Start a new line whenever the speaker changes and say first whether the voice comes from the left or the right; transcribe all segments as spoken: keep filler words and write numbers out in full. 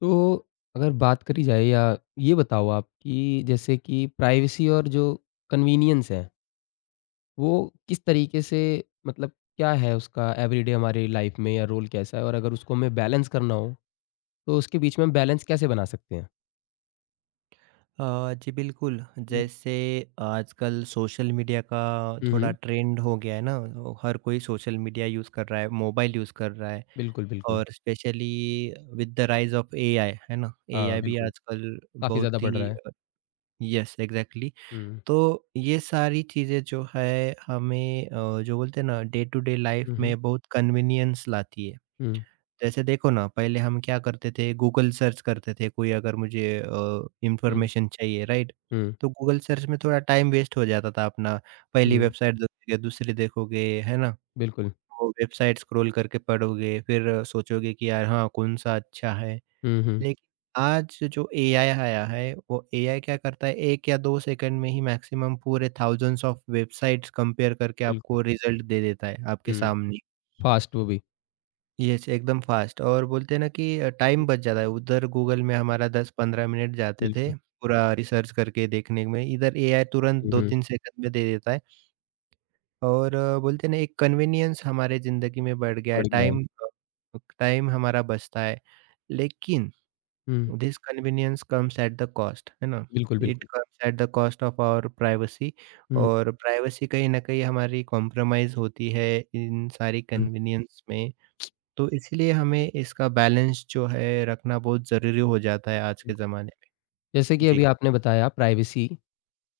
left: तो अगर बात करी जाए या ये बताओ आप कि जैसे कि प्राइवेसी और जो कन्वीनियंस है, वो किस तरीके से मतलब क्या है उसका एवरीडे हमारी लाइफ में या रोल कैसा है? और अगर उसको हमें बैलेंस करना हो, तो उसके बीच में हम बैलेंस कैसे बना सकते हैं?
right: अ, जी बिल्कुल,
left: हुँ,
right: जैसे आजकल सोशल मीडिया का
left: हुँ,
right: थोड़ा
left: हुँ।
right: ट्रेंड हो गया है ना, वो हर कोई सोशल मीडिया यूज़ कर रहा है, मोबाइल यूज़ कर रहा है
left: बिल्कुल, बिल्कुल।
right: और specially with the rise of AI, है ना?
left: हाँ,
right: एआई भी
left: बिल्कुल।
right: आजकल
left: काफ़ी ज़्यादा
right: बहुत
left: बढ़
right: ही
left: रहा है।
right: अ, यस एग्ज़ैक्टली।
left: हुँ,
right: तो ये सारी चीज़ें जो है हमें अ, जो बोलते हैं ना डे टू डे लाइफ़
left: हुँ, हुँ,
right: में बहुत कन्वीनियंस लाती है।
left: हुँ,
right: जैसे देखो ना, पहले हम क्या करते थे, गूगल सर्च करते थे, कोई अगर मुझे अ,
left: हुँ,
right: इन्फॉर्मेशन चाहिए, राइट?
left: हुँ,
right: तो गूगल सर्च में थोड़ा टाइम वेस्ट हो जाता था अपना। पहली
left: हुँ,
right: वेबसाइट देखोगे, दूसरी देखोगे, है ना?
left: बिल्कुल।
right: वो वेबसाइट स्क्रॉल करके पढ़ोगे, फिर सोचोगे कि यार हाँ, कौन-सा अच्छा है।
left: हुँ, हुँ,
right: लेकिन आज जो एआई आया है, वो एआई क्या करता है, एक या दो सेकंड में ही मैक्सिमम पूरे थाउज़ेंड्स ऑफ वेबसाइट्स कंपेयर करके
left: बिल्कुल।
right: आपको रिज़ल्ट दे देता है, आपके
left: हुँ,
right: सामने।
left: फास्ट वो भी।
right: यस, एकदम फ़ास्ट और बोलते हैं ना कि अ, टाइम
left: हम्म,
right: बच जाता है, उधर गूगल में हमारा दस पंद्रह मिनट जाते थे,
left: बिल्कुल।
right: पूरा रिसर्च करके देखने में, इधर एआई तुरंत
left: हुँ, हुँ,
right: दो तीन सेकंड में दे देता है और अ, बोलते हैं ना एक कन्वीनियंस हमारे ज़िंदगी में बढ़ गया है,
left: बढ़ गया है।
right: टाइम अ, टाइम हमारा बचता है। लेकिन
left: हुँ,
right: this convenience comes at the cost, है ना?
left: बिल्कुल,
right: इट
left: बिल्कुल।
right: Comes at the cost of our privacy
left: हुँ,
right: और प्राइवेसी कहीं न कहीं हमारी कॉम्प्रोमाइज़ होती है इन सारी
left: हुँ।
right: कन्वीनियंस में। तो इसीलिए हमें इसका बैलेंस जो है रखना बहुत ज़रूरी हो जाता है आज
left: बिल्कुल।
right: के ज़माने में।
left: जैसे कि
right: जी।
left: अभी आपने बताया प्राइवेसी,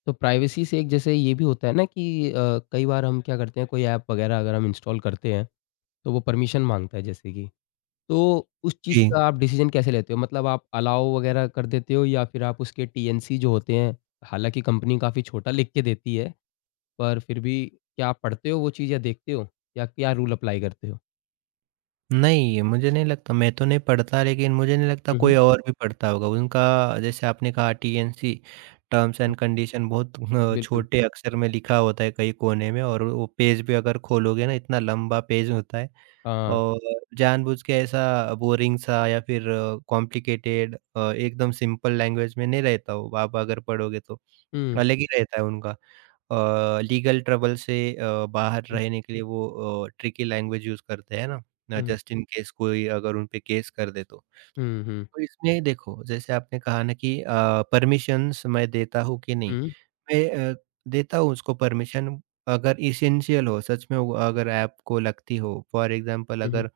left: तो प्राइवेसी से एक जैसे ये भी होता है ना कि अ, कई बार हम क्या करते हैं कोई ऐप वगैरह अगर हम इंस्टॉल करते हैं, तो वो परमिशन माँगता है जैसे कि, तो उस चीज़
right: जी।
left: का आप डिसीज़न कैसे लेते हो? मतलब आप अलाउ वगैरह कर देते हो या फिर आप उसके टीएनसी जो होते हैं, हालाँकि कंपनी काफ़ी छोटा लिख के देती है, पर फिर भी क्या आप पढ़ते हो वो चीज़ या देखते हो? या क्या रूल अप्लाई करते हो?
right: नहीं, मुझे नहीं लगता मैं तो नहीं पढ़ता लेकिन मुझे नहीं लगता
left: हुँ,
right: कोई
left: हुँ।
right: और भी पढ़ता होगा। उनका जैसे आपने कहा टीएनसी टर्म्स
left: हुँ,
right: एंड कंडीशन बहुत अ,
left: बिल्कुल।
right: छोटे अक्षर में लिखा होता है कहीं कोने में और वो पेज भी अगर खोलोगे ना इतना लंबा पेज होता है
left: हाँ।
right: और जानबूझ के ऐसा बोरिंग सा या फिर कॉम्प्लिकेटेड अ, एकदम सिंपल लैंग्वेज में नहीं रहता वो आप अगर पढ़ोगे तो
left: हुँ,
right: अलग ही रहता है उनका। अ, लीगल ट्रबल से अ, बाहर
left: हुँ,
right: रहने के लिए वो अ, ट्रिकी लैंग्वेज यूज़ करते हैं ना ना
left: हुँ,
right: जस्ट इन केस कोई अगर उन पे केस कर दे तो।
left: हुँ, हुँ,
right: तो इसमें देखो जैसे आपने कहा ना कि अ, परमिशंस मैं देता हूँ कि नहीं?
left: हुँ,
right: मैं अ, देता हूँ उसको परमिशन अगर एसेंशियल हो सच में वो अगर ऐप को लगती हो। फॉर एग्ज़ाम्पल
left: हुँ,
right: अगर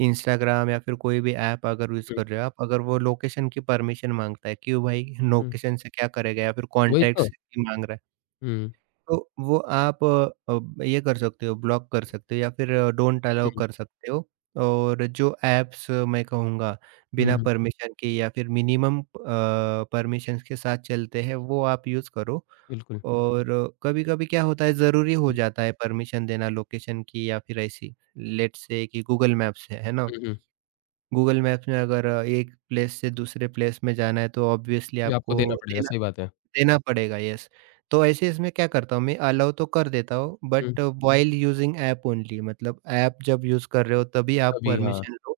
right: इंस्टाग्राम या फिर कोई भी ऐप अगर यूज़
left: हुँ,
right: कर रहे हो आप, अगर वो लोकेशन की परमिशन माँगता है, क्यों भाई
left: हुँ,
right: लोकेशन से क्या करेगा या फिर
left: वही तो।
right: कॉन्टैक्ट्स की माँग रहा है।
left: हुँ।
right: तो वो आप अ, अ, ये कर सकते हो, ब्लॉक कर सकते हो या फिर डोंट अलाउ
left: हुँ,
right: कर सकते हो और जो ऐप्स मैं कहूँगा,
left: हुँ,
right: बिना
left: हुँ,
right: परमिशन के या फिर मिनिमम अ, परमिशंस के साथ चलते हैं, वो आप यूज़ करो
left: बिल्कुल।
right: और कभी-कभी क्या होता है, ज़रूरी हो
left: हुँ,
right: जाता है परमिशन देना लोकेशन की या फिर ऐसी, लेट्स से कि गूगल मैप्स है, है ना?
left: हुँ, हुँ,
right: गूगल मैप्स में अगर एक प्लेस से दूसरे प्लेस में जाना है, तो ऑब्वियसली
left: ये आपको
right: आपको
left: देना पड़ेगा,
right: देना
left: सही बात है।
right: देना पड़ेगा, यस। तो ऐसे इसमें क्या करता हूँ मैं अलाउ तो कर देता हूँ
left: हुँ,
right: बट हुँ। व्हाइल यूज़िंग ऐप ओनली मतलब ऐप जब यूज़ कर रहे हो तभी आप
left: तभी हाँ,
right: परमिशन लो।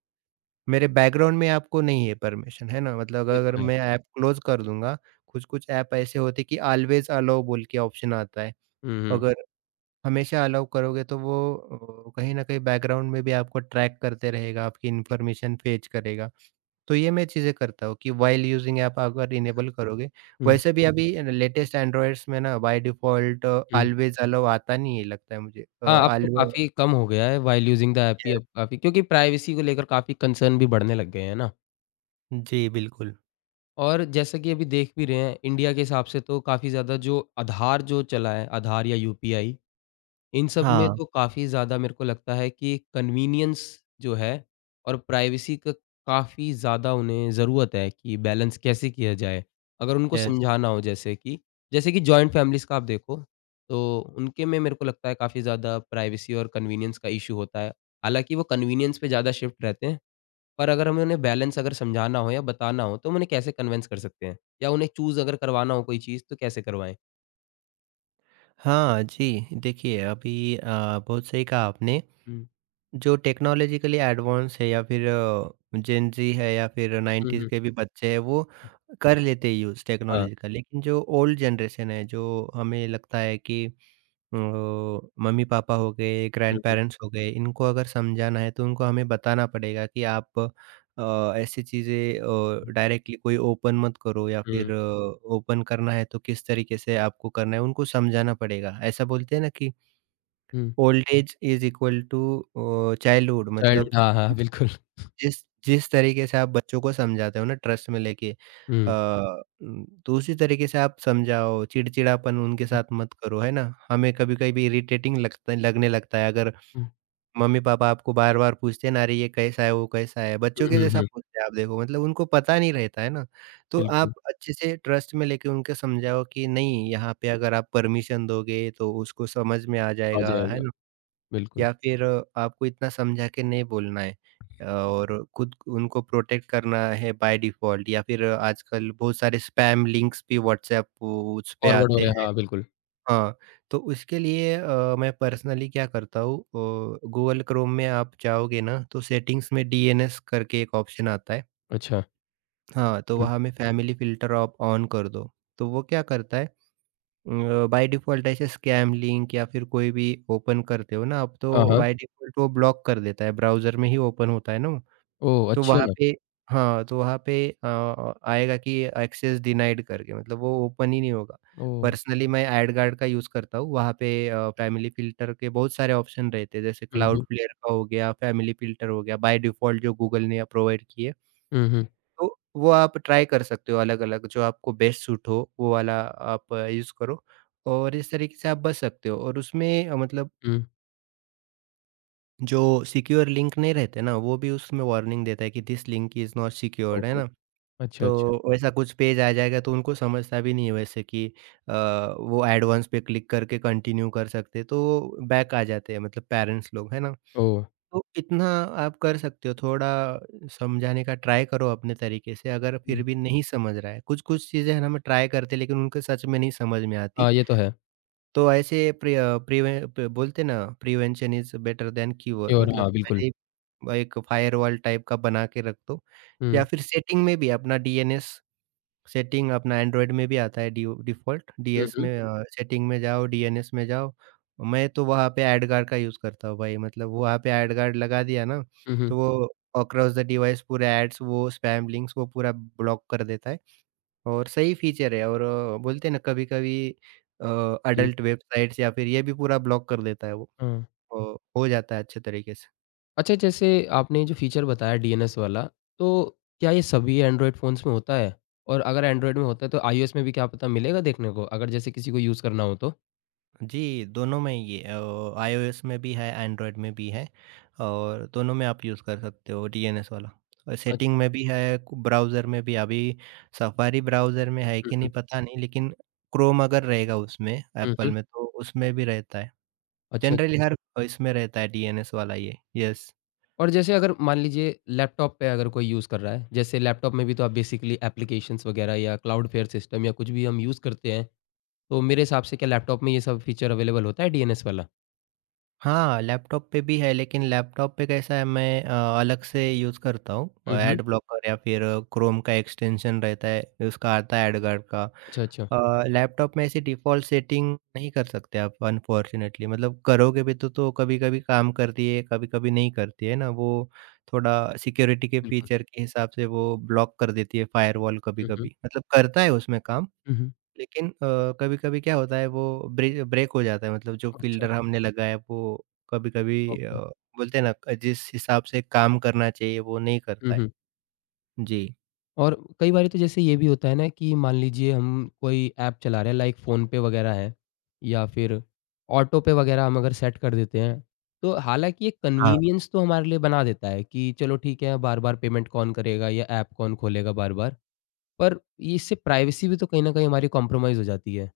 right: मेरे बैकग्राउंड में आपको नहीं है परमिशन, है ना? मतलब
left: ये
right: अगर
left: तो है।
right: मैं ऐप क्लोज़ कर दूँगा, कुछ-कुछ ऐप ऐसे होते हैं कि ऑलवेज़ अलाउ बोल के ऑप्शन आता है।
left: हुँ, हुँ,
right: अगर हमेशा अलाउ करोगे तो वो अ, कहीं न कहीं बैकग्राउंड में भी आपको ट्रैक करते रहेगा, आपकी इन्फॉर्मेशन फेच करेगा। तो ये मैं चीज़ें करता हूँ कि व्हाइल यूजिंग ऐप अगर इनेबल करोगे
left: हुँ,
right: वैसे भी हुँ। अभी लेटेस्ट एंड्रॉइड्स में ना बाय डिफ़ॉल्ट
left: हुँ।
right: ऑलवेज़ अलाउ आता नहीं है लगता है मुझे अ,
left: हाँ, अब तो
right: ऑलवे
left: काफ़ी कम हो गया है व्हाइल यूज़िंग द ऐप ही
right: यस,
left: अब काफ़ी क्योंकि प्राइवेसी को लेकर काफ़ी कंसर्न भी बढ़ने लग गए हैं ना।
right: जी बिल्कुल।
left: और जैसा कि अभी देख भी रहे हैं, इंडिया के हिसाब से तो काफ़ी ज़्यादा जो आधार जो चला है, आधार या यूपीआई इन सब में
right: हाँ,
left: तो काफ़ी ज़्यादा मेरे को लगता है कि कन्वीनियंस जो है और प्राइवेसी का काफ़ी ज़्यादा उन्हें ज़रूरत है कि बैलेंस कैसे किया जाए। अगर उनको
right: यस।
left: समझाना हो जैसे कि जैसे कि जॉइंट फैमिलीज़ का आप देखो, तो उनके में मेरे को लगता है काफ़ी ज़्यादा प्राइवेसी और कन्वीनियंस का इश्यू होता है। हालाँकि वो कन्वीनियंस पे ज़्यादा शिफ्ट रहते हैं, पर अगर हमें उन्हें बैलेंस अगर समझाना हो या बताना हो, तो हम उन्हें कैसे कन्विंस कर सकते हैं? या उन्हें चूज़ अगर करवाना हो कोई चीज़, तो कैसे करवाएँ?
right: हाँ जी, देखिए अभी अ, बहुत सही कहा आपने।
left: हुँ।
right: जो टेक्नोलॉजिकली एडवांस है या फिर अ, जेन ज़ी है या फिर
left: हुँ,
right: नाइंटीज़
left: हुँ।
right: के भी बच्चे हैं वो कर लेते हैं यूज़
left: हाँ।
right: टेक्नोलॉजी का। लेकिन जो ओल्ड जनरेशन है जो हमें लगता है कि ओ, मम्मी पापा हो गए,
left: हुँ,
right: ग्रैंड
left: हुँ।
right: पेरेंट्स हो गए, इनको अगर समझाना है तो उनको हमें बताना पड़ेगा कि आप अ, ऐसी चीज़ें अ, डायरेक्टली कोई ओपन मत करो या
left: हुँ।
right: फिर ओपन करना है तो किस तरीके से आपको करना है उनको समझाना पड़ेगा। ऐसा बोलते हैं ना कि
left: हुँ।
right: Old age is equal to uh, childhood मतलब
left: चाइल्डहुड हाँ, हाँ, बिल्कुल।
right: जिस जिस तरीके से आप बच्चों को समझाते हो ना ट्रस्ट में लेके अ,
left: हुँ,
right: उम, तो उसी तरीके से आप समझाओ, चिड़चिड़ापन उनके
left: हुँ,
right: साथ मत करो, है ना? हमें कभी-कभी इरिटेटिंग लगता लगने लगता है अगर
left: हुँ,
right: मम्मी-पापा आपको बार-बार पूछते हैं ना, "अरे! ये कैसा है, वो कैसा है?"
left: हुँ,
right: बच्चों के
left: हुँ,
right: जैसा
left: हुँ,
right: पूछते हैं आप देखो मतलब उनको पता नहीं रहता है ना? तो
left: बिल्कुल,
right: आप अच्छे से ट्रस्ट में लेके उनको समझाओ कि नहीं यहाँ पे अगर आप परमिशन दोगे तो उसको समझ में आ
left: आ
right: जाएगा, है
left: जाएगा,
right: ना?
left: बिल्कुल।
right: या फिर आपको इतना समझा के नहीं बोलना है अ, और खुद उनको प्रोटेक्ट करना है बाय डिफ़ॉल्ट या फिर आजकल बहुत सारे स्पैम लिंक्स भी व्हाट्सएप उस पे
left: फॉरवर्ड हो
right: आते
left: रहे हैं,
right: हैं।
left: हाँ, बिल्कुल।
right: हाँ, तो उसके लिए अ, मैं पर्सनली क्या करता हूँ अ, गूगल क्रोम में आप जाओगे ना तो सेटिंग्स में डीएनएस करके एक ऑप्शन आता है।
left: अच्छा,
right: हाँ, तो
left: हुँ,
right: वहाँ में फैमिली फ़िल्टर आप ऑन कर दो। तो वो क्या करता है बाय डिफ़ॉल्ट ऐसे स्कैम लिंक या फिर कोई भी ओपन करते हो ना आप,
left: हाँ,
right: तो
left: हाँ।
right: बाय डिफ़ॉल्ट वो ब्लॉक कर देता है, ब्राउज़र में ही ओपन होता है ना वो,
left: ओह!
right: तो वहाँ
left: अच्छा,
right: पे हाँ, तो वहाँ पे अ, आएगा कि एक्सेस डिनाइड करके मतलब वो ओपन ही नहीं होगा।
left: ओह!
right: पर्सनली मैं एडगार्ड का यूज़ करता हूँ, वहाँ पे अ, फ़ैमिली फ़िल्टर के बहुत सारे ऑप्शन रहते हैं, जैसे
left: हुँ, हुँ,
right: क्लाउडफ्लेयर का हो गया, फ़ैमिली फ़िल्टर हो गया, बाय डिफ़ॉल्ट जो गूगल ने प्रोवाइड किए।
left: हुँ, हुँ,
right: तो वो आप ट्राई कर सकते हो अलग-अलग, जो आपको बेस्ट सूट हो, वो वाला आप यूज़ करो और इस तरीके से आप बच सकते हो और उसमें अ, मतलब
left: हुँ,
right: जो सिक्योर लिंक नहीं रहते ना, वो भी उसमें वार्निंग देता है कि this link is not secured, है
left: ओहो!
right: ना?
left: अच्छा,
right: तो
left: अच्छा,
right: वैसा कुछ पेज आ जाएगा तो उनको समझता भी नहीं है वैसे कि अ, वो एडवांस पे क्लिक करके कंटिन्यू कर सकते हैं, तो बैक आ जाते हैं मतलब पेरेंट्स लोग, है ना?
left: ओह!
right: तो इतना आप कर सकते हो, थोड़ा समझाने का ट्राई करो अपने तरीके से, अगर
left: हुँ,
right: फिर भी नहीं समझ रहा है। कुछ-कुछ चीज़ें हैं ना, हम ट्राई करते हैं, लेकिन उनको सच में नहीं समझ में आती।
left: हाँ, ये तो है
right: तो ऐसे प्रि अ, प्रिवे प बोलते हैं ना, prevention is better than cure
left: और
right: मतलब
left: हाँ, बिल्कुल।
right: पहले ही एक फायरवॉल टाइप का बना के रख दो या
left: हुँ,
right: फिर सेटिंग में भी अपना डीएनएस सेटिंग अपना एंड्रॉयड में भी आता है डी डिफ़ॉल्ट,
left: हुँ,
right: डीएस
left: हुँ,
right: में हुँ। अ, सेटिंग में जाओ, डीएनएस में जाओ। मैं तो वहाँ पे एडगार का यूज़ करता हूँ भाई, मतलब वहाँ पे एडगार्ड लगा दिया ना,
left: हुँ,
right: तो
left: हुँ,
right: हुँ। वो अक्रॉस द डिवाइस पूरे एड्स, वो स्पैम लिंक्स वो पूरा ब्लॉक कर देता है और सही फीचर है और अ, बोलते हैं ना कभी-कभी अ,
left: हुँ,
right: अडल्ट वेबसाइट्स या फिर ये भी पूरा ब्लॉक कर देता है वो।
left: हाँ।
right: अ, हो जाता है अच्छे तरीके से।
left: अच्छा, जैसे आपने जो फ़ीचर बताया डीएनएस वाला, तो क्या ये सभी एंड्रॉयड फ़ोन्स में होता है? और अगर एंड्रॉयड में होता है, तो आईओएस में भी क्या पता मिलेगा देखने को? अगर जैसे किसी को यूज़ करना हो तो?
right: जी, दोनों में ये अ, आईओएस में भी है, एंड्रॉयड में भी है और दोनों में आप यूज़ कर सकते हो डीएनएस वाला। और
left: अ,
right: सेटिंग में भी है, ब्राउज़र में भी अभी सफारी ब्राउज़र में है
left: हुँ,
right: कि नहीं
left: हुँ,
right: पता नहीं लेकिन क्रोम अगर रहेगा उसमें
left: हुँ,
right: एप्पल
left: हुँ।
right: में तो उसमें भी रहता है।
left: अच्छा,
right: जनरली
left: अच्छा।
right: हर इसमें रहता है डीएनएस वाला ये, यस।
left: और जैसे अगर मान लीजिए लैपटॉप पे अगर कोई यूज़ कर रहा है, जैसे लैपटॉप में भी तो आप बेसिकली एप्लीकेशंस वगैरह या क्लाउडफ्लेयर सिस्टम या कुछ भी हम यूज़ करते हैं, तो मेरे हिसाब से क्या लैपटॉप में ये सब फीचर अवेलेबल होता है डीएनएस वाला?
right: हाँ, लैपटॉप पे भी है लेकिन लैपटॉप पे कैसा है मैं अ, अलग से यूज़ करता हूँ,
left: हुँ, हुँ।
right: एड ब्लॉकर या फिर क्रोम का एक्सटेंशन रहता है, उसका आता है एडगार्ड का।
left: अच्छा, अच्छा।
right: अ, लैपटॉप में ऐसी डिफ़ॉल्ट सेटिंग नहीं कर सकते आप अनफॉर्चुनेटली मतलब करोगे भी तो तो कभी-कभी काम करती है, कभी-कभी नहीं करती है ना, वो थोड़ा सिक्योरिटी के
left: बिल्कुल।
right: फीचर के हिसाब से वो ब्लॉक कर देती है फायरवॉल
left: हुँ, हुँ।
right: कभी-कभी। मतलब करता है उसमें काम
left: हुँ, हुँ।
right: लेकिन अ, कभी-कभी क्या होता है वो ब्रे ब्रेक हो जाता है मतलब जो
left: अच्छा,
right: फ़िल्टर हमने लगाया वो कभी-कभी अ,
left: ओके।
right: बोलते हैं ना जिस हिसाब से काम करना चाहिए वो नहीं
left: हुँ,
right: करता है।
left: हुँ।
right: जी।
left: और कई बारी तो जैसे ये भी होता है ना कि मान लीजिए हम कोई ऐप चला रहे हैं लाइक फ़ोनपे वगैरह है या फिर ऑटो पे वगैरह हम अगर सेट कर देते हैं, तो हालाँकि ये कन्वीनियंस तो हमारे लिए बना देता है कि चलो ठीक है, बार-बार पेमेंट कौन करेगा या ऐप कौन खोलेगा बार-बार। पर ये इससे प्राइवेसी भी तो कहीं न कहीं हमारी कॉम्प्रोमाइज़ हो जाती है।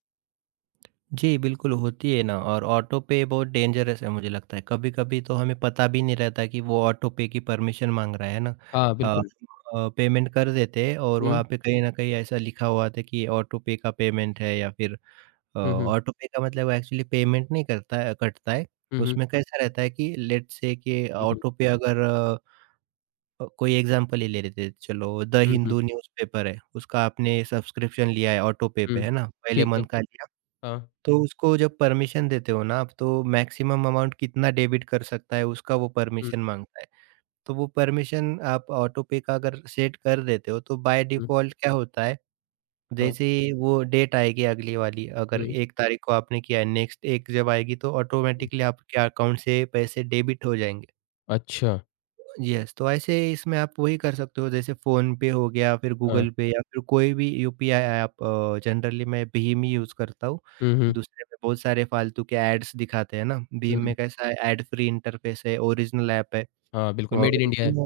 right: जी, बिल्कुल होती है ना और ऑटो पे बहुत डेंजरस है मुझे लगता है। कभी-कभी तो हमें पता भी नहीं रहता कि वो ऑटो पे की परमिशन माँग रहा है ना।
left: हाँ,
right: अ
left: बिल्कुल।
right: अ, पेमेंट कर देते हैं और
left: हुँ,
right: वहाँ पे कहीं न कहीं ऐसा लिखा हुआ था कि ऑटो पे का पेमेंट है या फिर अ,
left: हुँ, हुँ,
right: ऑटो पे का मतलब एक्चुअली पेमेंट नहीं करता है कटता है।
left: हुँ, हुँ,
right: उसमें कैसा रहता है कि लेट्स से कि
left: बिल्कुल।
right: ऑटो पे अगर अ, कोई एग्ज़ाम्पल ही ले लेते हैं। चलो द
left: हुँ, हुँ,
right: हिंदू न्यूज़पेपर है, उसका आपने सब्सक्रिप्शन लिया है ऑटो पे पे
left: हुँ,
right: है ना, पहले
left: ठीक है।
right: मंथ का लिया।
left: हाँ,
right: तो उसको जब परमिशन देते हो ना आप, तो मैक्सिमम अमाउंट कितना डेबिट कर सकता है, उसका वो
left: हुँ,
right: परमिशन माँगता है। तो वो परमिशन आप ऑटो पे का अगर सेट कर देते हो, तो बाय
left: हुँ,
right: डिफ़ॉल्ट क्या होता है,
left: हाँ,
right: जैसे ही वो डेट आएगी अगली वाली, अगर
left: हुँ,
right: एक तारीख को आपने किया है, नेक्स्ट एक जब आएगी, तो
left: हुँ।
right: ऑटोमेटिकली आपके अकाउंट से पैसे डेबिट हो जाएँगे।
left: अच्छा,
right: येस, तो ऐसे इसमें आप वही कर सकते हो जैसे फ़ोनपे हो गया, फिर
left: हाँ।
right: गूगल पे या फिर कोई भी यूपीआई ऐप अ, जनरली मैं भीम ही यूज़ करता हूँ।
left: हुँ, हुँ,
right: दूसरे में बहुत सारे फालतू के ऐड्स दिखाते हैं ना, भीम
left: हुँ,
right: में कैसा है ऐड फ्री इंटरफ़ेस है, ओरिजिनल ऐप है
left: हाँ, बिल्कुल
right: और
left: मेड इन इंडिया
right: उसी
left: है।
right: में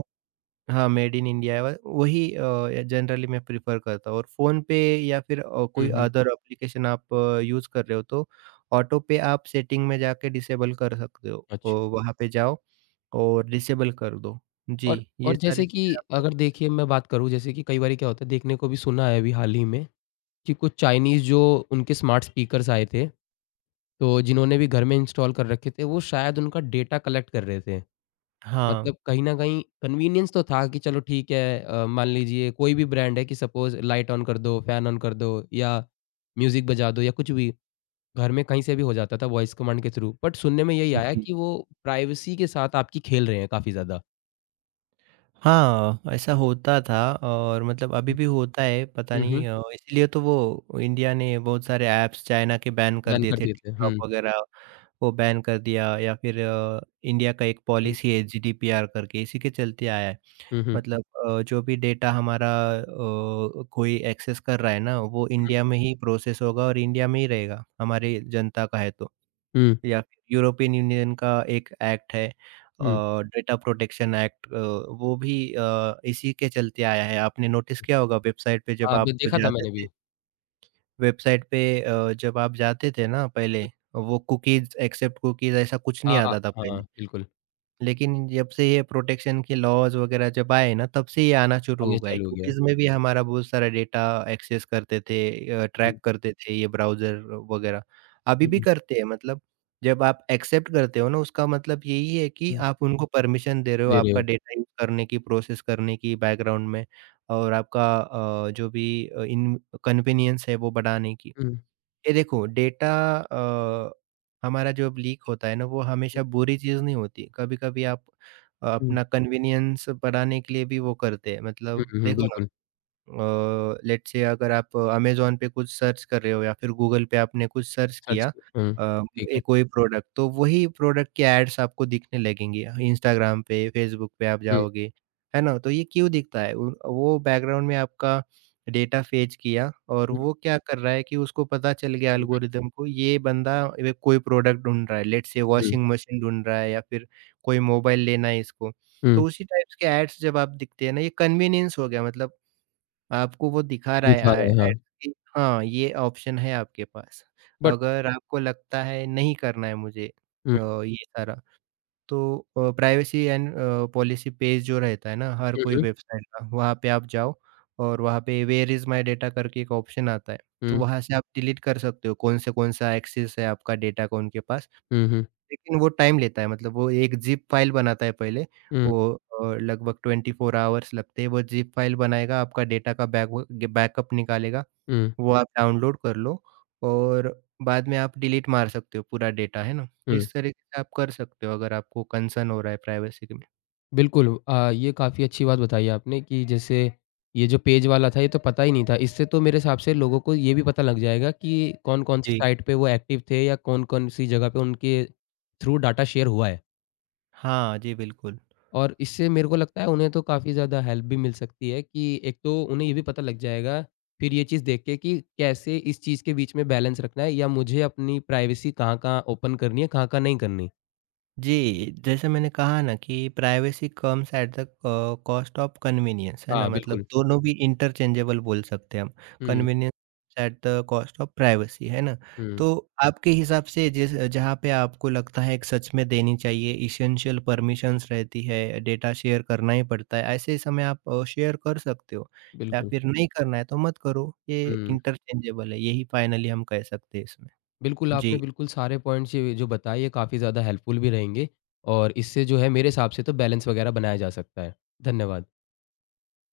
right: हाँ, मेड इन इंडिया है, व वही अ, जनरली मैं प्रेफ़र करता हूँ और फ़ोनपे या फिर अ,
left: हुँ,
right: कोई
left: हुँ।
right: अदर एप्लीकेशन आप यूज़ कर रहे हो तो ऑटो पे आप सेटिंग में जाके डिसेबल कर सकते हो।
left: अच्छा।
right: तो वहाँ पे जाओ और डिसेबल कर दो। जी,
left: और
right: ये
left: और
right: सारी
left: जैसे कि
right: चीज़ें आप कर
left: अगर देखिए मैं बात करूँ जैसे कि कई बारी क्या होता है देखने को भी सुना है अभी हाल ही में कि कुछ चाइनीज़ जो उनके स्मार्ट स्पीकर्स आए थे, तो जिन्होंने भी घर में इंस्टॉल कर रखे थे, वो शायद उनका डेटा कलेक्ट कर रहे थे।
right: हाँ,
left: मतलब कहीं न कहीं कन्वीनियंस तो था कि चलो ठीक है अ, मान लीजिए कोई भी ब्रांड है कि सपोज़ लाइट ऑन कर दो, फैन ऑन कर दो या म्यूज़िक बजा दो या कुछ भी, घर में कहीं से भी हो जाता था वॉइस कमांड के थ्रू। बट सुनने में यही आया
right: जी।
left: कि वो प्राइवेसी के साथ आपकी खेल रहे हैं काफ़ी ज़्यादा।
right: हाँ, ऐसा होता था और मतलब अभी
left: हुँ,
right: भी होता है, पता
left: हुँ, हुँ।
right: नहीं अ, इसलिए तो वो इंडिया ने बहुत सारे ऐप्स चाइना के बैन कर
left: बैन
right: दिए
left: कर
right: थे,
left: दिए थे। हुँ,
right: टिकटॉक वगैरह वो बैन कर दिया या फिर अ, इंडिया का एक
left: हुँ,
right: पॉलिसी है जीडीपीआर करके, इसी के चलते आया है।
left: हुँ, हुँ,
right: मतलब अ, जो भी डेटा हमारा अ, कोई एक्सेस कर रहा है ना, वो
left: हुँ,
right: इंडिया में ही प्रोसेस होगा और इंडिया में ही रहेगा, हमारी जनता का है तो।
left: हुँ,
right: या फिर यूरोपियन यूनियन का एक एक्ट है अ,
left: हुँ।
right: डेटा प्रोटेक्शन एक्ट अ, वो भी अ, इसी के चलते आया है। आपने नोटिस किया होगा वेबसाइट पे
left: हाँ,
right: जब
left: अभी
right: आप
left: देखा था
right: जाते
left: मैंने
right: थे
left: भी।
right: वेबसाइट पे अ, जब आप जाते थे ना पहले, वो कुकीज़ एक्सेप्ट कुकीज़ ऐसा कुछ नहीं
left: हाँ, अ,
right: आता था
left: हाँ,
right: पहले।
left: बिल्कुल
right: लेकिन जब से ये प्रोटेक्शन के लॉज़ वग़ैरह जब आए ना, तब से ये आना शुरू
left: आने
right: हो गए।
left: चालू हो गया।
right: कुकीज़ में भी हमारा बहुत सारा डेटा एक्सेस करते थे अ,
left: हुँ,
right: ट्रैक करते थे ये ब्राउज़र वग़ैरह। अभी भी
left: हुँ,
right: करते हैं मतलब जब आप एक्सेप्ट करते हो ना, उसका मतलब यही है कि
left: हुँ,
right: आप उनको परमिशन दे रहे हो
left: दे रहे
right: आपका
left: हो।
right: डेटा यूज़ करने की, प्रोसेस करने की बैकग्राउंड में और आपका अ, जो भी अ, इन कन्वीनियंस है वो बढ़ाने की।
left: हुँ,
right: ये देखो डेटा अ, हमारा जब लीक होता है ना वो
left: हुँ,
right: हमेशा बुरी चीज़ नहीं होती। कभी-कभी आप अ,
left: हुँ,
right: अपना कन्वीनियंस बढ़ाने के लिए भी वो करते हैं। मतलब
left: हुँ, हुँ,
right: देखो
left: बिल्कुल
right: अ, लेट्स से अगर आप अमेज़न पे कुछ सर्च कर रहे हो या फिर गूगल पे आपने कुछ सर्च
left: सर्च
right: किया
left: किया। हुँ,
right: अ,
left: ठीक है।
right: ए कोई प्रोडक्ट तो वही प्रोडक्ट के एड्स आपको दिखने लगेंगे। इंस्टाग्राम पे, फेसबुक पे आप
left: हुँ,
right: जाओगे, है ना? तो ये क्यों दिखता है? उन वो बैकग्राउंड में आपका डेटा फेच किया और
left: हुँ,
right: वो क्या कर रहा है कि उसको पता चल गया
left: हुँ, हुँ,
right: एल्गोरिदम को ये बंदा ये कोई प्रोडक्ट ढूँढ रहा है। Let's say
left: hmm,
right: washing machine ढूँढ रहा है या फिर कोई मोबाइल लेना है इसको।
left: हुँ,
right: तो उसी टाइप्स के एड्स जब आप दिखते हैं ना ये कन्वीनियंस हो गया मतलब आपको वो दिखा रहा है
left: दिखा
right: आ
left: रहा है,
right: एड
left: हाँ।
right: कि हाँ, ये ऑप्शन है आपके पास।
left: बट
right: अगर आपको लगता है नहीं करना है मुझे
left: हुँ,
right: अ, ये सारा तो अ, privacy and uh, policy page जो रहता है ना हर
left: हुँ,
right: कोई
left: हुँ,
right: वेबसाइट का वहाँ पे आप जाओ और वहाँ पे वेयर इज़ माय डाटा करके एक ऑप्शन आता है। तो
left: हुँ,
right: वहाँ से आप डिलीट कर सकते हो कौन से कौन-सा एक्सेस है आपका डाटा का उनके पास।
left: हुँ, हुँ,
right: लेकिन वो टाइम लेता है मतलब वो एक ज़िप फ़ाइल बनाता है पहले,
left: हुँ,
right: वो अ, लगभग ट्वेंटी फ़ोर आवर्स लगते हैं, वो ज़िप फ़ाइल बनाएगा, आपका डेटा का बैकव बैकअप निकालेगा,
left: हुँ,
right: वो आप डाउनलोड कर लो और बाद में आप डिलीट मार सकते हो पूरा डेटा, है ना?
left: हुँ।
right: इस तरीके से आप कर सकते हो अगर आपको कंसर्न हो रहा है प्राइवेसी के में।
left: बिल्कुल अ, ये काफ़ी अच्छी बात बताई आपने कि जैसे ये जो पेज वाला था, ये तो पता ही नहीं था। इससे तो मेरे हिसाब से लोगों को ये भी पता लग जाएगा कि कौन-कौन सी
right: जी।
left: साइट पे वो एक्टिव थे या कौन-कौन सी जगह पे उनके थ्रू डाटा शेयर हुआ है।
right: हाँ, जी बिल्कुल।
left: और इससे मेरे को लगता है उन्हें तो काफ़ी ज़्यादा हेल्प भी मिल सकती है कि एक तो उन्हें ये भी पता लग जाएगा, फिर ये चीज़ देख के कि कैसे इस चीज़ के बीच में बैलेंस रखना है या मुझे अपनी प्राइवेसी कहाँ-कहाँ ओपन करनी है, कहाँ-कहाँ नहीं करनी।
right: जी, जैसे मैंने कहा ना कि privacy comes at the uh, cost of convenience, है ना?
left: हाँ,
right: मतलब
left: बिल्कुल।
right: दोनों भी इंटरचेंजेबल बोल सकते हैं हम,
left: हुँ,
right: convenience at the cost of privacy, है ना?
left: हुँ,
right: तो आपके हिसाब से जिस जहाँ पे आपको लगता है कि सच में देनी चाहिए, एसेंशियल परमिशंस रहती है, डेटा शेयर करना ही पड़ता है, ऐसे समय आप अ, शेयर कर सकते हो या
left: बिल्कुल।
right: फिर नहीं करना है तो मत करो, ये
left: हुँ।
right: इंटरचेंजेबल है, यही फाइनली हम कह सकते हैं इसमें।
left: बिल्कुल, आपने
right: जी।
left: बिल्कुल सारे पॉइंट्स ये जो बताए ये काफ़ी ज़्यादा हेल्पफुल भी रहेंगे और इससे जो है मेरे हिसाब से तो बैलेंस वगैरह बनाया जा सकता है। धन्यवाद।